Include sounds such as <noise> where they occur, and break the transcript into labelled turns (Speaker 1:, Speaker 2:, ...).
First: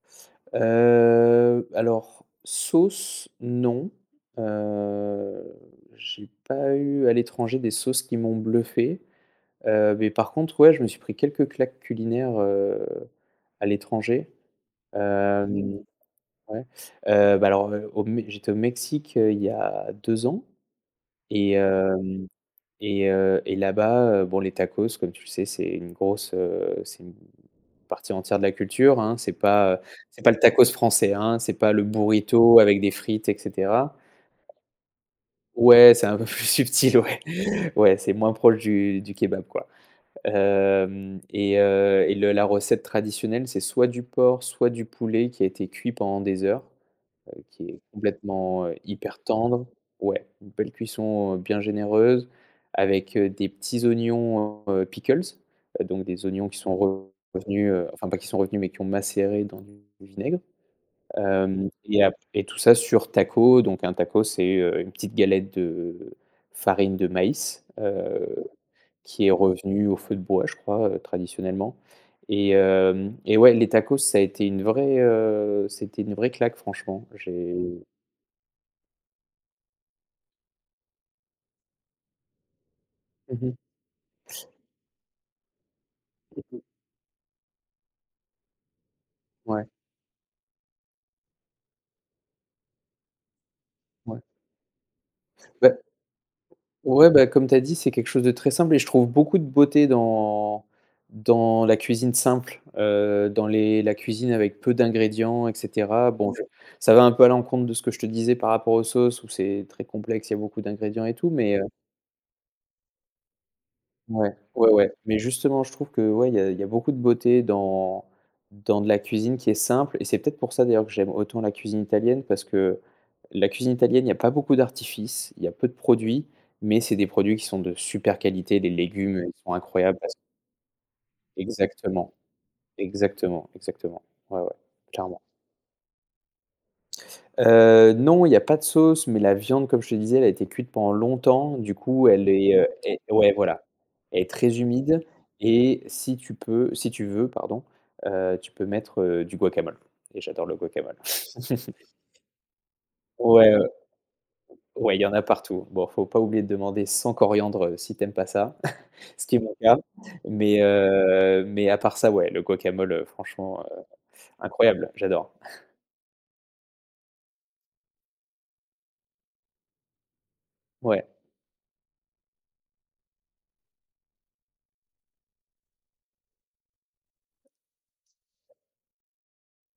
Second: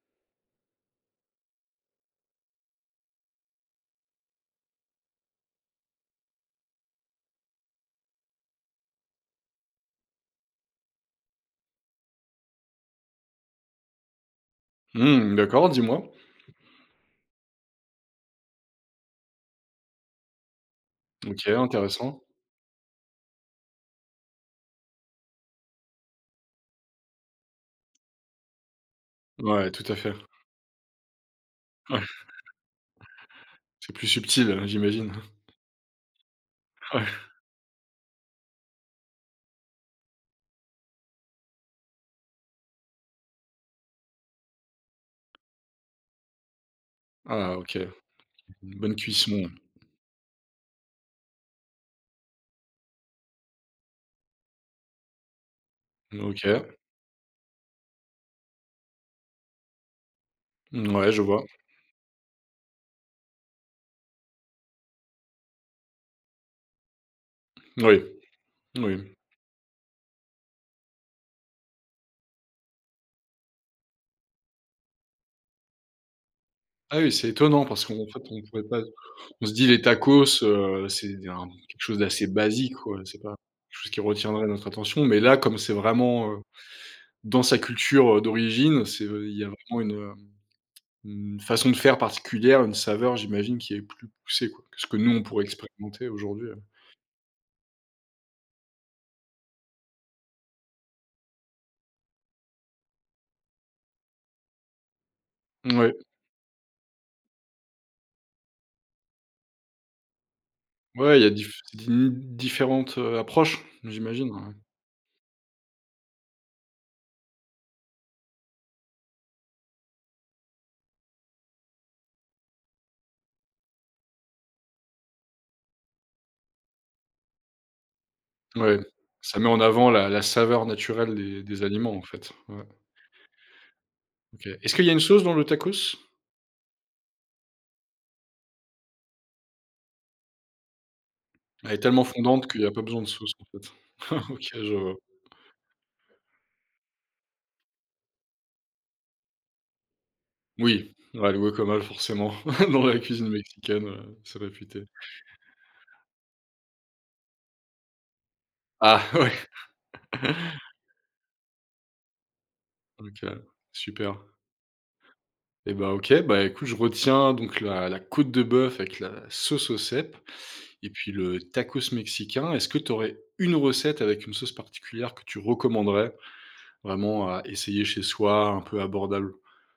Speaker 1: Heu, alors sauce, non, heu, j'ai pas eu à l'étranger des sauces qui m'ont bluffé, heu, mais par contre, ouais, je me suis pris quelques claques culinaires, heu, à l'étranger.
Speaker 2: Mmh d'accord,
Speaker 1: Hem,
Speaker 2: dis-moi.
Speaker 1: ouais, heu, bah alors au Mé j'étais au Mexique, heu, il y a 2 ans
Speaker 2: OK,
Speaker 1: et
Speaker 2: intéressant.
Speaker 1: hem et heu et là-bas heu bon les tacos comme tu sais c'est une grosse, heu, c'est une partie entière de la culture hein. C'est
Speaker 2: Ouais,
Speaker 1: pas, heu,
Speaker 2: tout à fait.
Speaker 1: c'est pas le tacos français, hein. C'est pas le
Speaker 2: Ouais.
Speaker 1: burrito avec des frites et
Speaker 2: C'est
Speaker 1: cetera.
Speaker 2: plus subtil, heu, j'imagine.
Speaker 1: Ouais c'est un peu plus subtil,
Speaker 2: Ouais.
Speaker 1: ouais, ouais, c'est moins proche du du kebab quoi. Hem et heu et le la recette traditionnelle c'est soit du porc soit du poulet qui a été cuit pendant des heures, heu,
Speaker 2: Ah
Speaker 1: qui
Speaker 2: OK,
Speaker 1: est complètement, heu,
Speaker 2: une bonne
Speaker 1: hyper
Speaker 2: cuisson.
Speaker 1: tendre. Ouais, une belle cuisson bien généreuse avec, heu, des petits oignons pickles, donc des oignons qui
Speaker 2: OK.
Speaker 1: sont revenus, enfin pas qui sont revenus, mais qui ont macéré dans du vinaigre,
Speaker 2: Mouais, je vois.
Speaker 1: hem, et ap et tout ça sur tacos donc un tacos c'est une petite galette de farine de maïs,
Speaker 2: Oui,
Speaker 1: heu,
Speaker 2: oui.
Speaker 1: qui est revenue au feu de bois je crois, heu, traditionnellement et hem et ouais les tacos ça a été une vraie, heu, c'était une vraie claque
Speaker 2: Ah
Speaker 1: franchement.
Speaker 2: oui, c'est étonnant
Speaker 1: J'ai
Speaker 2: parce qu'en fait, on pouvait pas on se dit: «Les tacos, heu, c'est des quelque chose d'assez basique» quoi, c'est pas
Speaker 1: Mmh mh.
Speaker 2: quelque chose qui retiendrait notre attention. Mais là, comme c'est vraiment, heu,
Speaker 1: Très peu.
Speaker 2: dans sa culture, heu, d'origine, c'est il y a
Speaker 1: Ouais.
Speaker 2: vraiment une, heu, une façon de faire particulière, une saveur, j'imagine, qui est plus
Speaker 1: Ouais.
Speaker 2: poussée, quoi. Que ce que nous, on pourrait
Speaker 1: Beh
Speaker 2: expérimenter aujourd'hui, heu
Speaker 1: ouais beh comme tu as dit c'est quelque chose de très simple et je trouve beaucoup de beauté dans dans la cuisine simple, heu, dans les la cuisine avec peu d'ingrédients et
Speaker 2: Ouais.
Speaker 1: cetera. Bon je ça va un peu à l'encontre de ce que je te disais par rapport aux sauces où c'est très complexe, il y a beaucoup d'ingrédients et
Speaker 2: Ouais, il y
Speaker 1: tout
Speaker 2: a
Speaker 1: mais,
Speaker 2: diff
Speaker 1: heu
Speaker 2: di différentes, heu, approches, j'imagine
Speaker 1: Ouais,
Speaker 2: ouais.
Speaker 1: ouais, ouais, mais justement je trouve que, ouais, il y a il y a beaucoup de beauté dans dans de la cuisine qui est simple et c'est peut-être pour ça d'ailleurs que j'aime autant la cuisine italienne. Parce que la cuisine italienne, il y a pas beaucoup d'artifices. Il y a peu de produits, mais c'est des produits qui sont de super qualité, des
Speaker 2: Oui,
Speaker 1: légumes, heu,
Speaker 2: ça
Speaker 1: qui
Speaker 2: met
Speaker 1: sont
Speaker 2: en avant
Speaker 1: incroyables
Speaker 2: la
Speaker 1: parce q
Speaker 2: la saveur naturelle des des aliments en
Speaker 1: Exactement.
Speaker 2: fait. Ouais.
Speaker 1: Exactement, exactement, ouais,
Speaker 2: OK.
Speaker 1: ouais,
Speaker 2: Est-ce qu'il y a une
Speaker 1: clairement.
Speaker 2: sauce dans le tacos?
Speaker 1: Heu, non, il y a pas de sauce, mais la viande comme je te disais, elle a été cuite pendant longtemps
Speaker 2: Elle
Speaker 1: du
Speaker 2: est tellement
Speaker 1: coup elle
Speaker 2: fondante
Speaker 1: est,
Speaker 2: qu'il y
Speaker 1: heu
Speaker 2: a pas
Speaker 1: et
Speaker 2: besoin de
Speaker 1: ouais
Speaker 2: sauce en
Speaker 1: voilà.
Speaker 2: fait?
Speaker 1: Elle est
Speaker 2: OK
Speaker 1: très
Speaker 2: je vois.
Speaker 1: humide et si tu peux si tu veux pardon, heu, tu peux mettre, heu, du guacamole et j'adore le
Speaker 2: Oui,
Speaker 1: guacamole.
Speaker 2: bah le guacamole
Speaker 1: <chuckles>
Speaker 2: forcément <chuckles> dans la cuisine
Speaker 1: Ouais,
Speaker 2: mexicaine, heu, c'est réputé.
Speaker 1: ouais il y en a partout. Bon il faut pas oublier de demander sans coriandre si tu aimes pas ça,
Speaker 2: Ah
Speaker 1: <chuckles> ce
Speaker 2: ouais.
Speaker 1: qui est mon cas, mais,
Speaker 2: <chuckles>
Speaker 1: heu, mais à part ça ouais le guacamole, heu,
Speaker 2: OK,
Speaker 1: franchement, heu,
Speaker 2: super.
Speaker 1: incroyable j'adore.
Speaker 2: Et ben OK, ben écoute, je retiens donc la la côte de bœuf avec la sauce aux cèpes et puis
Speaker 1: Ouais.
Speaker 2: le tacos mexicain. Est-ce que tu aurais une recette avec une sauce particulière que tu recommanderais vraiment à essayer chez soi? Un peu abordable.